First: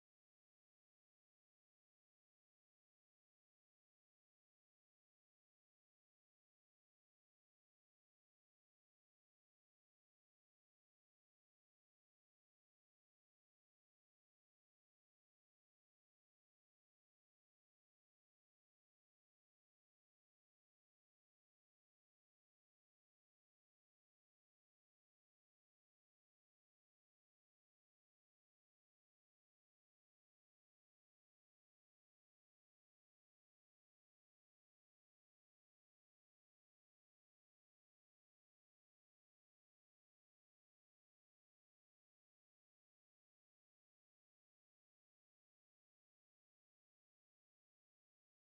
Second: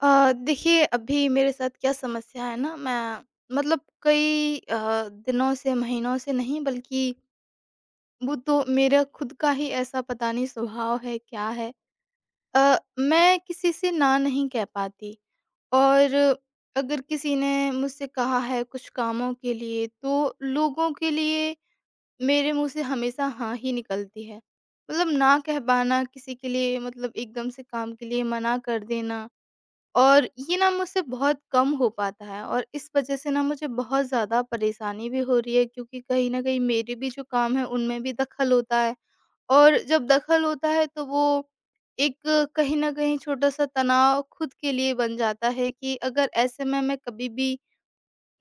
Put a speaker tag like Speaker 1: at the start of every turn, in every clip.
Speaker 1: देखिए, अभी मेरे साथ क्या समस्या है ना। मैं मतलब कई दिनों से, महीनों से नहीं बल्कि वो तो मेरा खुद का ही ऐसा पता नहीं स्वभाव है क्या है। मैं किसी से ना नहीं कह पाती। और अगर किसी ने मुझसे कहा है कुछ कामों के लिए, तो लोगों के लिए मेरे मुंह से हमेशा हाँ ही निकलती है। मतलब ना कह पाना किसी के लिए, मतलब एकदम से काम के लिए मना कर देना और ये ना मुझसे बहुत कम हो पाता है। और इस वजह से ना मुझे बहुत ज़्यादा परेशानी भी हो रही है, क्योंकि कहीं न कहीं मेरे भी जो काम है उनमें भी दखल होता है। और जब दखल होता है तो वो एक कहीं न कहीं छोटा-सा तनाव खुद के लिए बन जाता है कि अगर ऐसे में मैं कभी भी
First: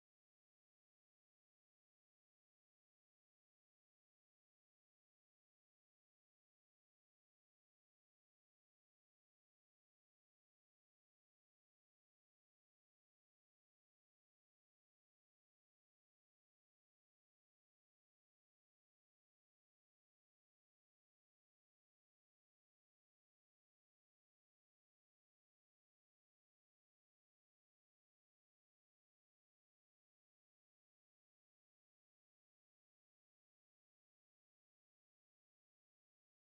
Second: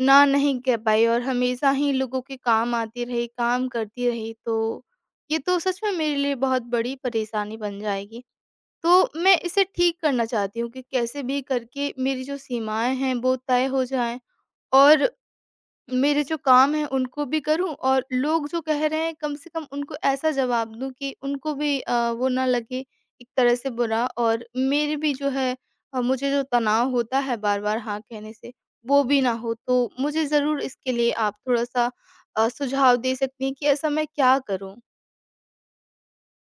Speaker 1: ना नहीं कह पाई और हमेशा ही लोगों के काम आती रही, काम करती रही, तो ये तो सच में मेरे लिए बहुत बड़ी परेशानी बन जाएगी। तो मैं इसे ठीक करना चाहती हूँ कि कैसे भी करके मेरी जो सीमाएँ हैं वो तय हो जाएँ, और मेरे जो काम हैं उनको भी करूँ, और लोग जो कह रहे हैं कम से कम उनको ऐसा जवाब दूँ कि उनको भी वो ना लगे एक तरह से बुरा, और मेरे भी जो है मुझे जो तनाव होता है बार-बार हाँ कहने से वो भी ना हो। तो मुझे ज़रूर इसके लिए आप थोड़ा-सा सुझाव दे सकती हैं कि ऐसा मैं क्या करूँ?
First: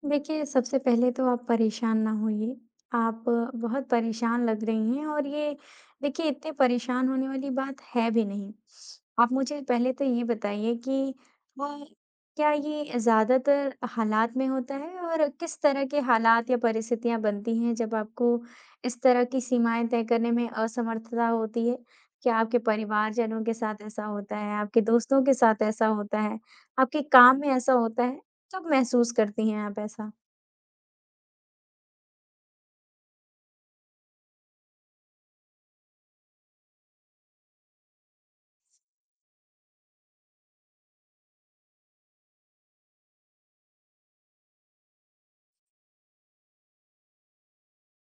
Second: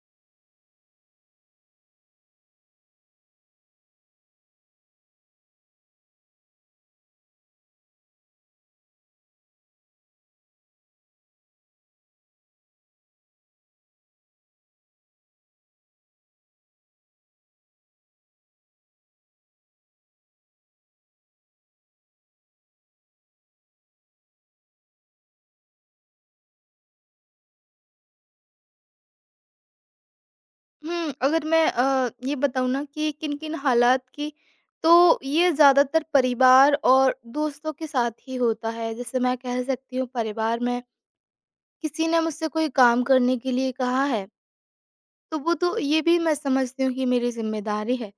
Speaker 2: देखिए, सबसे पहले तो आप परेशान ना होइए। आप बहुत परेशान लग रही हैं और ये देखिए इतने परेशान होने वाली बात है भी नहीं। आप मुझे पहले तो ये बताइए कि अ, क्या ये ज़्यादातर हालात में होता है और किस तरह के हालात या परिस्थितियाँ बनती हैं जब आपको इस तरह की सीमाएँ तय करने में असमर्थता होती है? क्या आपके परिवारजनों के साथ ऐसा होता है? आपके दोस्तों के साथ ऐसा होता है? आपके काम में ऐसा होता है? कब महसूस करती हैं आप ऐसा?
Speaker 1: हुँ, अगर मैं ये बताऊँ ना कि किन-किन हालात की, तो ये ज़्यादातर परिवार और दोस्तों के साथ ही होता है। जैसे मैं कह सकती हूँ, परिवार में किसी ने मुझसे कोई काम करने के लिए कहा है, तो वो तो ये भी मैं समझती हूँ कि मेरी ज़िम्मेदारी है।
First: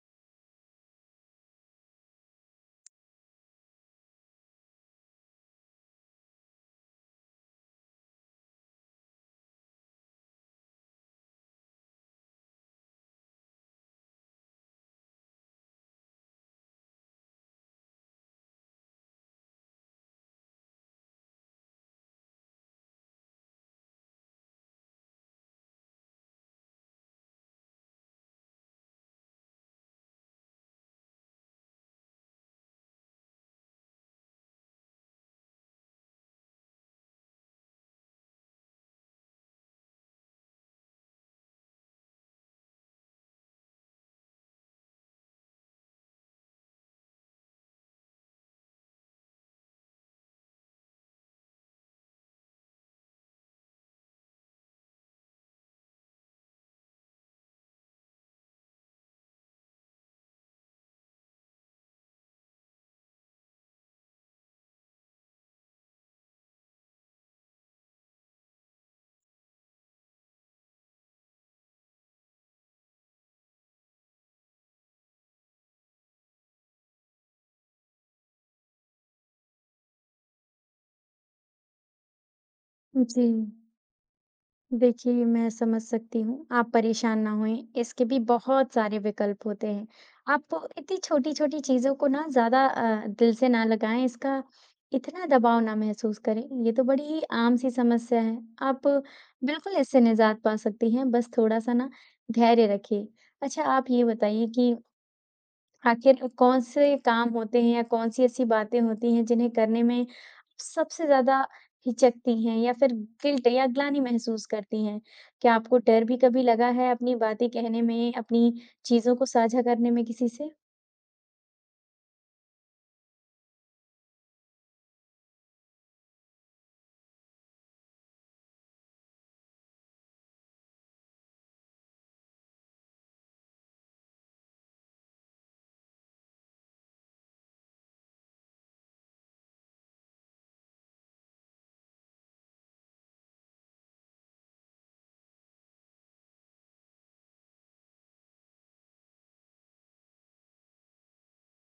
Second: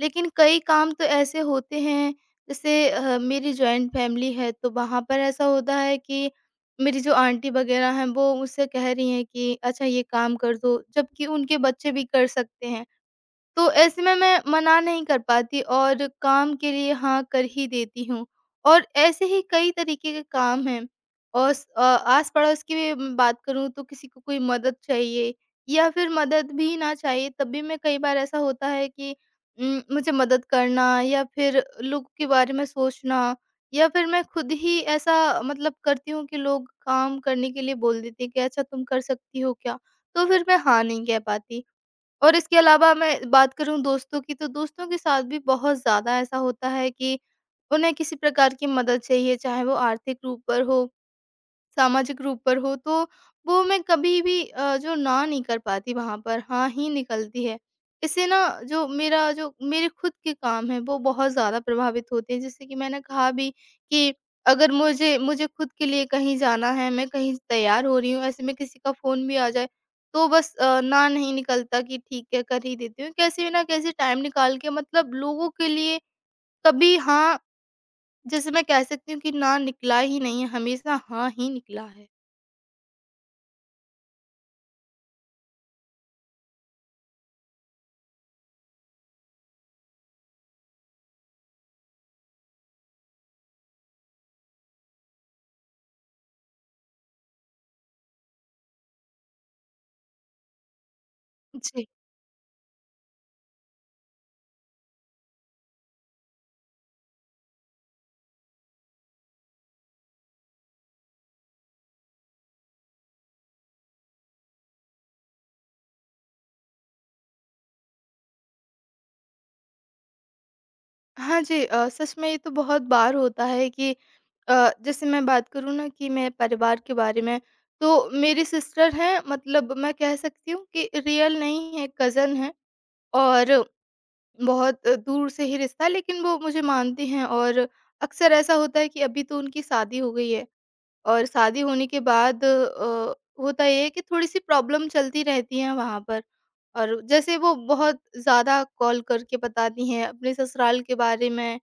Speaker 1: लेकिन कई काम तो ऐसे होते हैं, जैसे मेरी जॉइंट फैमिली है, तो वहाँ पर ऐसा होता है कि मेरी जो आंटी वग़ैरह हैं वो मुझसे कह रही हैं कि अच्छा ये काम कर दो, जबकि उनके बच्चे भी कर सकते हैं। तो ऐसे में मैं मना नहीं कर पाती और काम के लिए हाँ कर ही देती हूँ। और ऐसे ही कई तरीके के काम हैं। और आस-पड़ोस की भी बात करूँ तो किसी को कोई मदद चाहिए, या फिर मदद भी ना चाहिए तब भी मैं, कई बार ऐसा होता है कि मुझे मदद करना या फिर लोगों के बारे में सोचना, या फिर मैं खुद ही ऐसा मतलब करती हूँ कि लोग काम करने के लिए बोल देते हैं कि अच्छा तुम कर सकती हो क्या? तो फिर मैं हाँ नहीं कह पाती। और इसके अलावा मैं बात करूँ दोस्तों की, तो दोस्तों के साथ भी बहुत ज़्यादा ऐसा होता है कि उन्हें किसी प्रकार की मदद चाहिए, चाहे वो आर्थिक रूप पर हो, सामाजिक रूप पर हो, तो वो मैं कभी भी जो ना नहीं कर पाती, वहाँ पर हाँ ही निकलती है। इससे ना जो मेरे खुद के काम हैं वो बहुत ज़्यादा प्रभावित होते हैं। जैसे कि मैंने कहा भी कि अगर मुझे मुझे खुद के लिए कहीं जाना है, मैं कहीं तैयार हो रही हूँ, ऐसे में किसी का फ़ोन भी आ जाए, तो बस ना नहीं निकलता कि ठीक है, कर ही देती हूँ। कैसे भी ना कैसे टाइम निकाल के मतलब लोगों के लिए कभी हाँ, जैसे मैं कह सकती हूँ कि ना निकला ही नहीं है, हमेशा हाँ ही निकला है।
Speaker 2: जी। देखिए, मैं समझ सकती हूँ, आप परेशान ना होएँ, इसके भी बहुत सारे विकल्प होते हैं। आप इतनी छोटी-छोटी चीज़ों को ना ज़्यादा दिल से ना लगाएँ, इसका इतना दबाव ना महसूस करें, ये तो बड़ी ही आम सी समस्या है। आप बिल्कुल इससे निजात पा सकती हैं, बस थोड़ा-सा
Speaker 1: जी।
Speaker 2: ना धैर्य रखिए। अच्छा, आप ये बताइए कि आखिर कौन से काम होते हैं या कौन-सी ऐसी बातें होती हैं जिन्हें करने में सबसे ज़्यादा हिचकती हैं या फिर गिल्ट या ग्लानि महसूस करती हैं? क्या आपको डर भी कभी लगा है अपनी बातें कहने में, अपनी चीज़ों को साझा करने में किसी से?
Speaker 1: हाँ जी, सच में ये तो बहुत बार होता है कि जैसे मैं बात करूँ ना कि मैं परिवार के बारे में, तो मेरी सिस्टर हैं, मतलब मैं कह सकती हूँ कि रियल नहीं है, कज़न है। और बहुत दूर से ही रिश्ता है, लेकिन वो मुझे मानती हैं। और अक्सर ऐसा होता है कि अभी तो उनकी शादी हो गई है, और शादी होने के बाद होता ये है कि थोड़ी सी प्रॉब्लम चलती रहती है वहाँ पर, और जैसे वो बहुत ज़्यादा कॉल करके बताती हैं अपने ससुराल के बारे में,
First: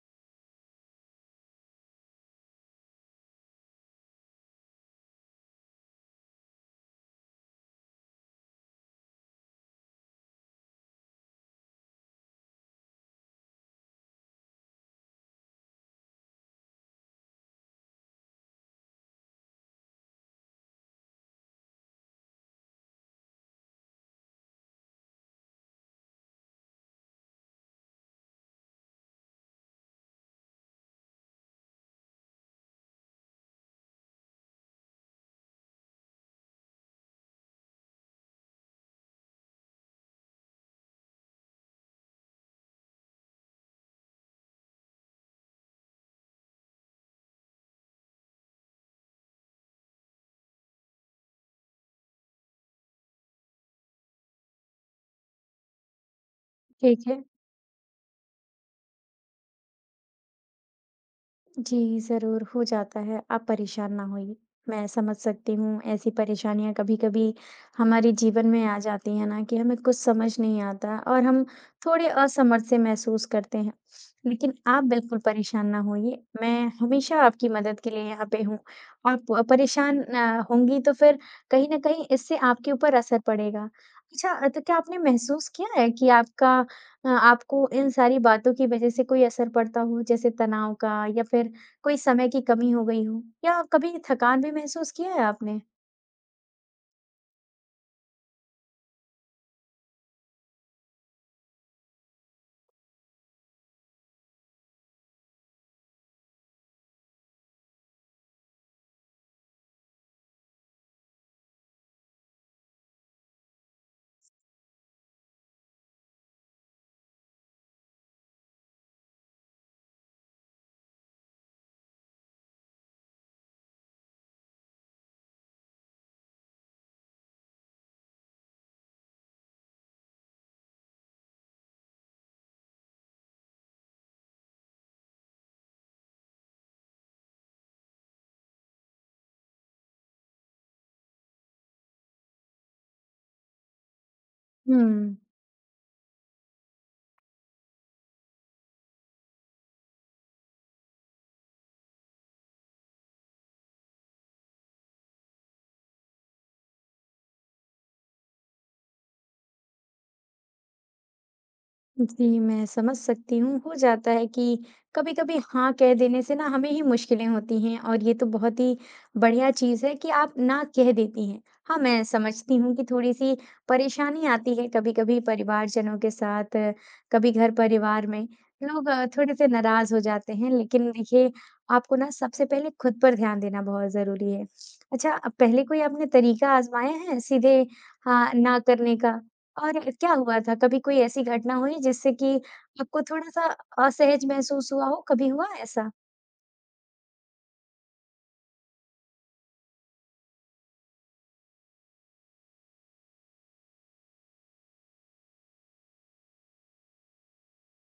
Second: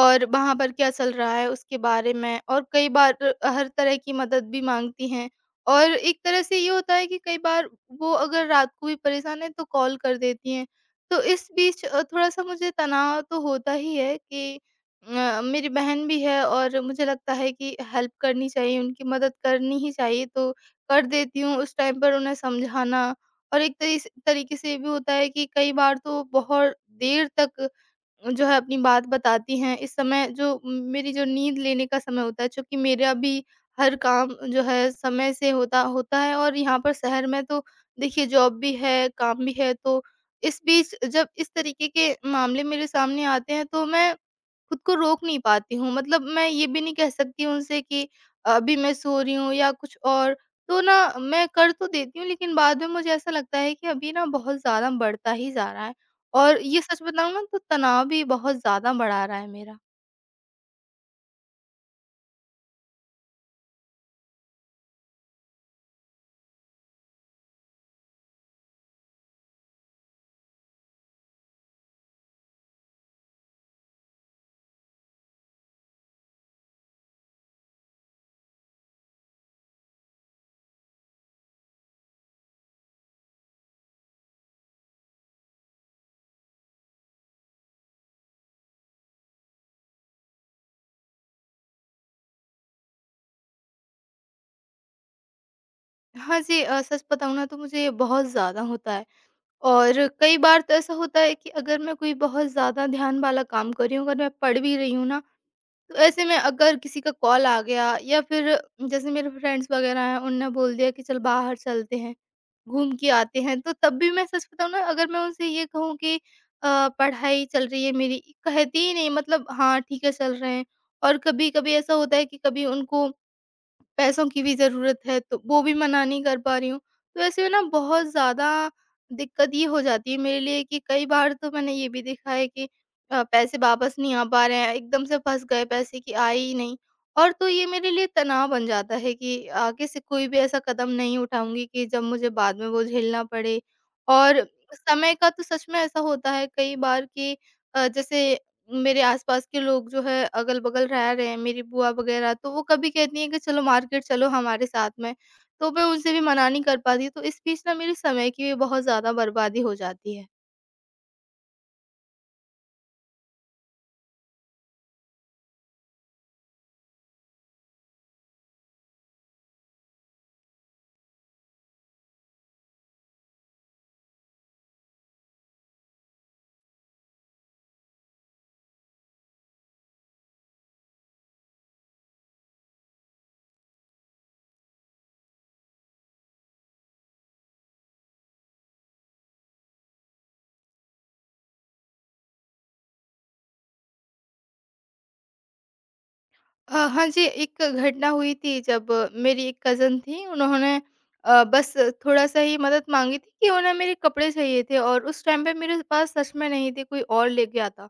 Speaker 1: और वहाँ पर क्या चल रहा है उसके बारे में, और कई बार हर तरह की मदद भी माँगती हैं। और एक तरह से ये होता है कि कई बार वो अगर रात को भी परेशान हैं तो कॉल कर देती हैं। तो इस बीच थोड़ा-सा मुझे तनाव तो होता ही है कि मेरी बहन भी है और मुझे लगता है कि हेल्प करनी चाहिए, उनकी मदद करनी ही चाहिए, तो कर देती हूँ उस टाइम पर उन्हें समझाना। और एक तरीके से ये भी होता है कि कई बार तो बहुत देर तक जो है अपनी बात बताती हैं। इस समय जो मेरी जो नींद लेने का समय होता है, चूँकि मेरा भी हर काम जो है समय से होता होता है, और यहाँ पर शहर में तो देखिए जॉब भी है, काम भी है, तो इस बीच जब इस तरीके के मामले मेरे सामने आते हैं, तो मैं खुद को रोक नहीं पाती हूँ। मतलब मैं ये भी नहीं कह सकती उनसे कि अभी मैं सो रही हूँ या कुछ और। तो ना मैं कर तो देती हूँ, लेकिन बाद में मुझे ऐसा लगता है कि अभी ना बहुत ज़्यादा बढ़ता ही जा रहा है। और ये सच
Speaker 2: ठीक है।
Speaker 1: बताऊँ ना, तो तनाव भी बहुत ज़्यादा बढ़ा रहा है मेरा।
Speaker 2: जी, ज़रूर हो जाता है, आप परेशान ना होइए। मैं समझ सकती हूँ ऐसी परेशानियाँ कभी-कभी हमारे जीवन में आ जाती हैं ना कि हमें कुछ समझ नहीं आता और हम थोड़े असमर्थ से महसूस करते हैं। लेकिन आप बिल्कुल परेशान ना होइए, मैं हमेशा आपकी मदद के लिए यहाँ पे हूँ। आप परेशान होंगी तो फिर कहीं न कहीं इससे आपके ऊपर असर पड़ेगा। अच्छा, तो क्या आपने महसूस किया है कि आपका आपको इन सारी बातों की वज़ह से कोई असर पड़ता हो जैसे तनाव का या फिर कोई समय की कमी हो गई हो या कभी थकान भी महसूस किया है आपने?
Speaker 1: हाँ जी, सच बताऊँ ना तो मुझे ये बहुत ज़्यादा होता है। और कई बार तो ऐसा होता है कि अगर मैं कोई बहुत ज़्यादा ध्यान वाला काम कर रही हूँ, अगर मैं पढ़ भी रही हूँ ना, तो ऐसे में अगर किसी का कॉल आ गया, या फिर जैसे मेरे फ्रेंड्स वगैरह हैं उनने बोल दिया कि चल बाहर चलते हैं, घूम के आते हैं, तो तब भी मैं, सच बताऊँ ना, अगर मैं उनसे ये कहूँ कि पढ़ाई चल रही है मेरी, कहती ही नहीं, मतलब हाँ, ठीक है चल रहे हैं। और कभी-कभी ऐसा होता है कि कभी उनको पैसों की भी ज़रूरत है, तो वो भी मना नहीं कर पा रही हूँ। तो ऐसे में ना बहुत ज़्यादा दिक्कत ये हो जाती है मेरे लिए कि कई बार तो मैंने ये भी देखा है कि पैसे वापस नहीं आ पा रहे हैं, एकदम से फँस गए पैसे कि आए ही नहीं। और तो ये मेरे लिए तनाव बन जाता है कि आगे से कोई भी ऐसा कदम नहीं उठाऊँगी कि जब मुझे बाद में वो झेलना पड़े। और समय
Speaker 2: हुँ।
Speaker 1: का तो सच में ऐसा होता है कई बार कि जैसे मेरे आसपास के लोग जो है अगल-बगल रह रहे हैं, मेरी बुआ वगैरह, तो वो कभी कहती हैं कि चलो मार्केट चलो हमारे साथ में, तो मैं उनसे भी मना नहीं कर पाती, तो इस बीच ना मेरे समय की भी बहुत ज़्यादा बर्बादी हो जाती है।
Speaker 2: जी, मैं समझ सकती हूँ। हो जाता है कि कभी-कभी हाँ कह देने से ना हमें ही मुश्किलें होती हैं और ये तो बहुत ही बढ़िया चीज़ है कि आप ना कह देती हैं। हाँ, मैं समझती हूँ कि थोड़ी-सी परेशानी आती है कभी-कभी परिवारजनों के साथ, कभी घर परिवार में, लोग थोड़े-से नाराज़ हो जाते हैं। लेकिन देखिए, आपको ना सबसे पहले खुद पर ध्यान देना बहुत ज़रूरी है। अच्छा, अब पहले कोई आपने तरीका आज़माया है सीधे हाँ, ना करने का? और क्या हुआ था? कभी कोई ऐसी घटना हुई जिससे कि आपको थोड़ा-सा असहज महसूस हुआ हो, कभी हुआ ऐसा?
Speaker 1: हाँ जी, एक घटना हुई थी जब मेरी एक कज़न थी, उन्होंने बस थोड़ा-सा ही मदद माँगी थी कि उन्हें मेरे कपड़े चाहिए थे, और उस टाइम पे मेरे पास सच में नहीं थे, कोई और ले गया था।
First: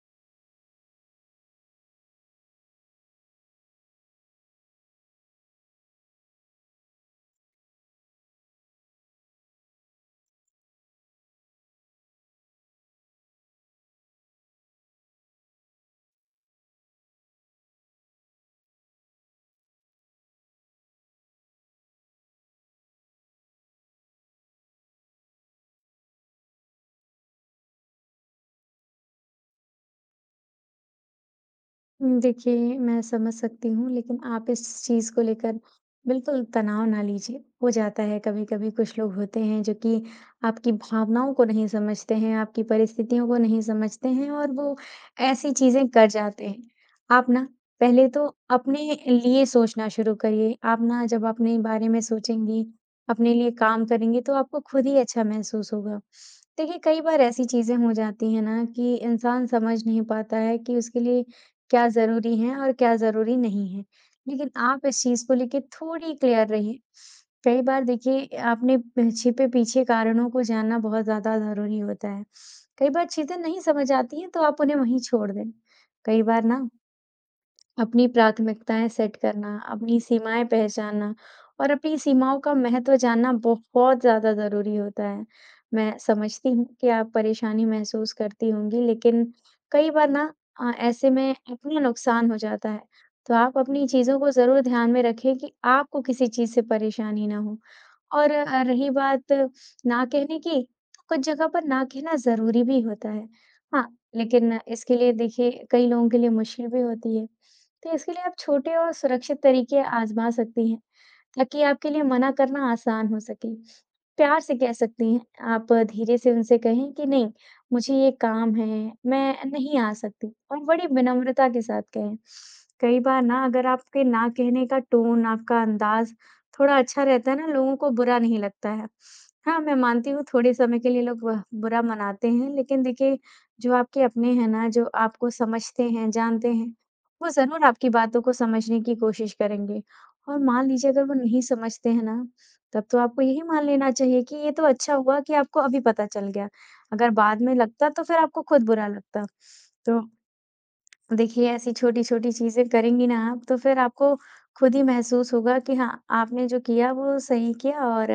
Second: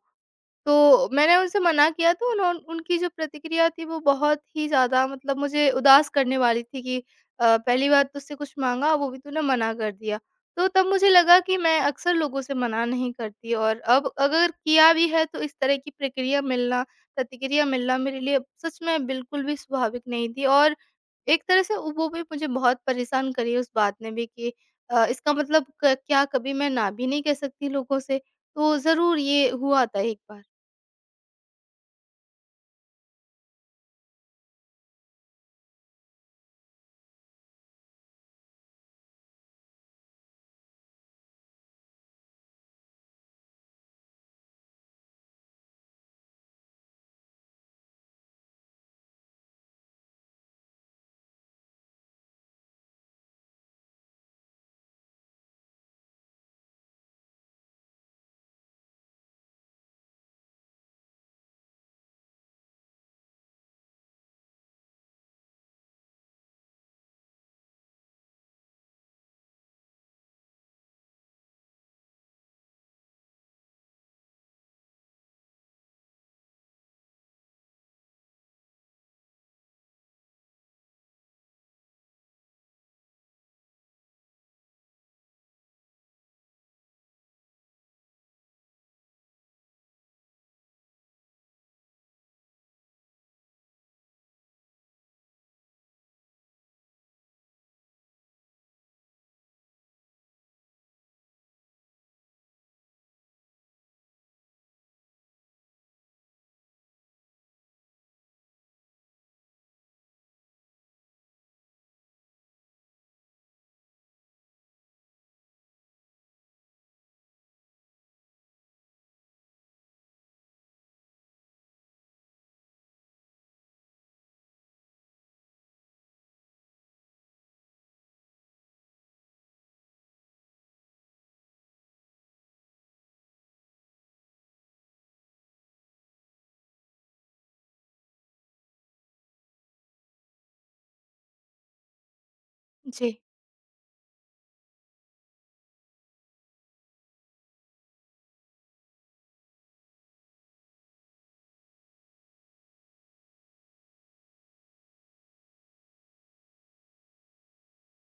Speaker 1: तो मैंने उनसे मना किया, तो उन्हों उनकी जो प्रतिक्रिया थी वो बहुत ही ज़्यादा मतलब मुझे उदास करने वाली थी कि पहली बार तुझसे कुछ माँगा, वो भी तूने मना कर दिया। तो तब मुझे लगा कि मैं अक्सर लोगों से मना नहीं करती, और अब अगर किया भी है तो इस तरह की प्रक्रिया मिलना प्रतिक्रिया मिलना मेरे लिए सच में बिल्कुल भी स्वाभाविक नहीं थी। और एक तरह से वो भी मुझे बहुत परेशान करी उस बात ने भी कि इसका मतलब क क्या कभी मैं ना भी नहीं कह सकती लोगों से? तो ज़रूर ये हुआ था एक बार।
Speaker 2: हुँ, देखिए, मैं समझ सकती हूँ, लेकिन आप इस चीज़ को लेकर बिल्कुल तनाव ना लीजिए। हो जाता है कभी-कभी कुछ लोग होते हैं जो कि आपकी भावनाओं को नहीं समझते हैं, आपकी परिस्थितियों को नहीं समझते हैं और वो ऐसी चीज़ें कर जाते हैं। आप ना पहले तो अपने लिए सोचना शुरू करिए। आप ना जब अपने बारे में सोचेंगी, अपने लिए काम करेंगी तो आपको खुद ही अच्छा महसूस होगा। देखिए, कई बार ऐसी चीज़ें हो जाती हैं ना कि इंसान समझ नहीं पाता है कि उसके लिए क्या ज़रूरी है और क्या ज़रूरी नहीं है। लेकिन आप इस चीज़ को लेके थोड़ी क्लियर रहिए। कई बार देखिए आपने छिपे-पीछे कारणों को जानना बहुत ज़्यादा ज़रूरी होता है। कई बार चीज़ें नहीं समझ आती हैं तो आप उन्हें वहीं छोड़ दें। कई बार ना अपनी प्राथमिकताएँ सेट करना, अपनी सीमाएँ पहचानना और अपनी सीमाओं का महत्व जानना बहुत ज़्यादा ज़रूरी होता है। मैं समझती हूँ कि आप परेशानी महसूस करती होंगी, लेकिन कई बार ना ऐसे में अपना नुकसान हो जाता है। तो आप अपनी चीज़ों को ज़रूर ध्यान में रखें कि आपको किसी चीज़ से परेशानी ना हो। और रही बात ना कहने की, तो कुछ जगह पर ना कहना ज़रूरी भी होता है। हाँ, लेकिन इसके लिए देखिए कई लोगों के लिए मुश्किल भी होती है। तो इसके लिए आप छोटे और सुरक्षित तरीके आज़मा सकती हैं। ताकि आपके लिए मना करना आसान हो सके। प्यार से कह सकती हैं, आप धीरे से उनसे कहें कि नहीं, मुझे ये काम है, मैं नहीं आ सकती और बड़ी विनम्रता के साथ कहें। कई बार ना अगर आपके ना कहने का टोन, आपका अंदाज़ थोड़ा अच्छा रहता है ना, लोगों को बुरा नहीं लगता है। हाँ, मैं मानती हूँ थोड़े समय के लिए लोग वह बुरा मनाते हैं, लेकिन देखिए जो आपके अपने हैं ना, जो आपको समझते हैं, जानते हैं, वो ज़रूर आपकी बातों को समझने की कोशिश करेंगे। और मान लीजिए अगर वो नहीं समझते हैं ना, तब तो
Speaker 1: जी,
Speaker 2: आपको यही मान लेना चाहिए कि ये तो अच्छा हुआ कि आपको अभी पता चल गया। अगर बाद में लगता तो फिर आपको खुद बुरा लगता। तो देखिए, ऐसी छोटी-छोटी चीज़ें करेंगी ना आप, तो फिर आपको खुद ही महसूस होगा कि हाँ, आपने जो किया वो सही किया और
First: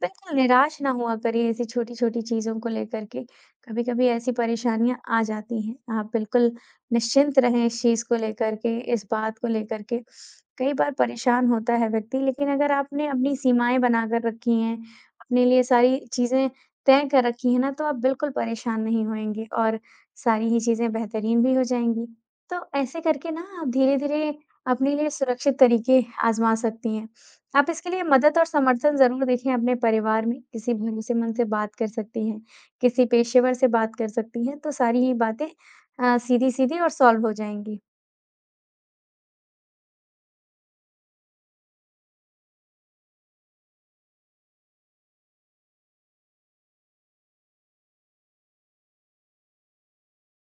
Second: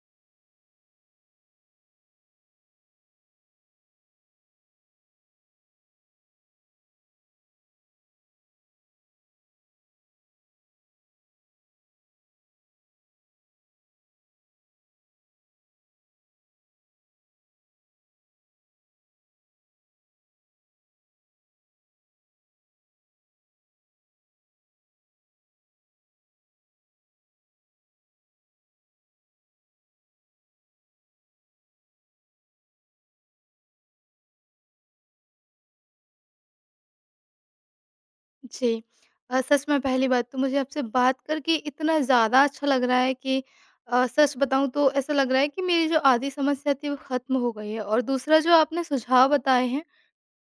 Speaker 2: बिल्कुल निराश ना हुआ करिए ऐसी छोटी-छोटी चीज़ों को लेकर के। कभी-कभी ऐसी परेशानियाँ आ जाती हैं। आप बिल्कुल निश्चिंत रहें इस चीज़ को लेकर के, इस बात को लेकर के। कई बार परेशान होता है व्यक्ति, लेकिन अगर आपने अपनी सीमाएँ बनाकर रखी हैं, अपने लिए सारी चीज़ें तय कर रखी हैं ना, तो आप बिल्कुल परेशान नहीं होएँगे और सारी ही चीज़ें बेहतरीन भी हो जाएँगी। तो ऐसे करके ना आप धीरे-धीरे अपने लिए सुरक्षित तरीके आज़मा सकती हैं। आप इसके लिए मदद और समर्थन ज़रूर देखें अपने परिवार में, किसी भरोसेमंद से बात कर सकती हैं, किसी पेशेवर से बात कर सकती हैं, तो सारी ही बातें सीधी-सीधी और सॉल्व हो जाएँगी।
Speaker 1: जी। सच में पहली बात तो मुझे आपसे बात करके इतना ज़्यादा अच्छा लग रहा है कि सच बताऊँ तो ऐसा लग रहा है कि मेरी जो आधी समस्या थी वो ख़त्म हो गई है, और दूसरा जो आपने सुझाव बताए हैं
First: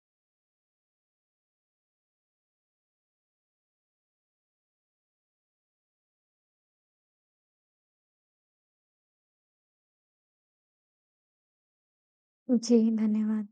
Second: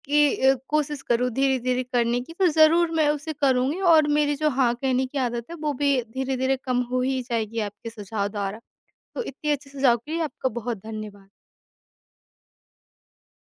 Speaker 1: कि कोशिश करूँ धीरे-धीरे करने की, तो ज़रूर मैं उसे करूँगी, और मेरी जो हाँ कहने की आदत है वो भी धीरे-धीरे कम हो ही जाएगी आपके सुझाव द्वारा। तो इतने अच्छे सुझाव के लिए आपका बहुत धन्यवाद।
Speaker 2: जी, धन्यवाद।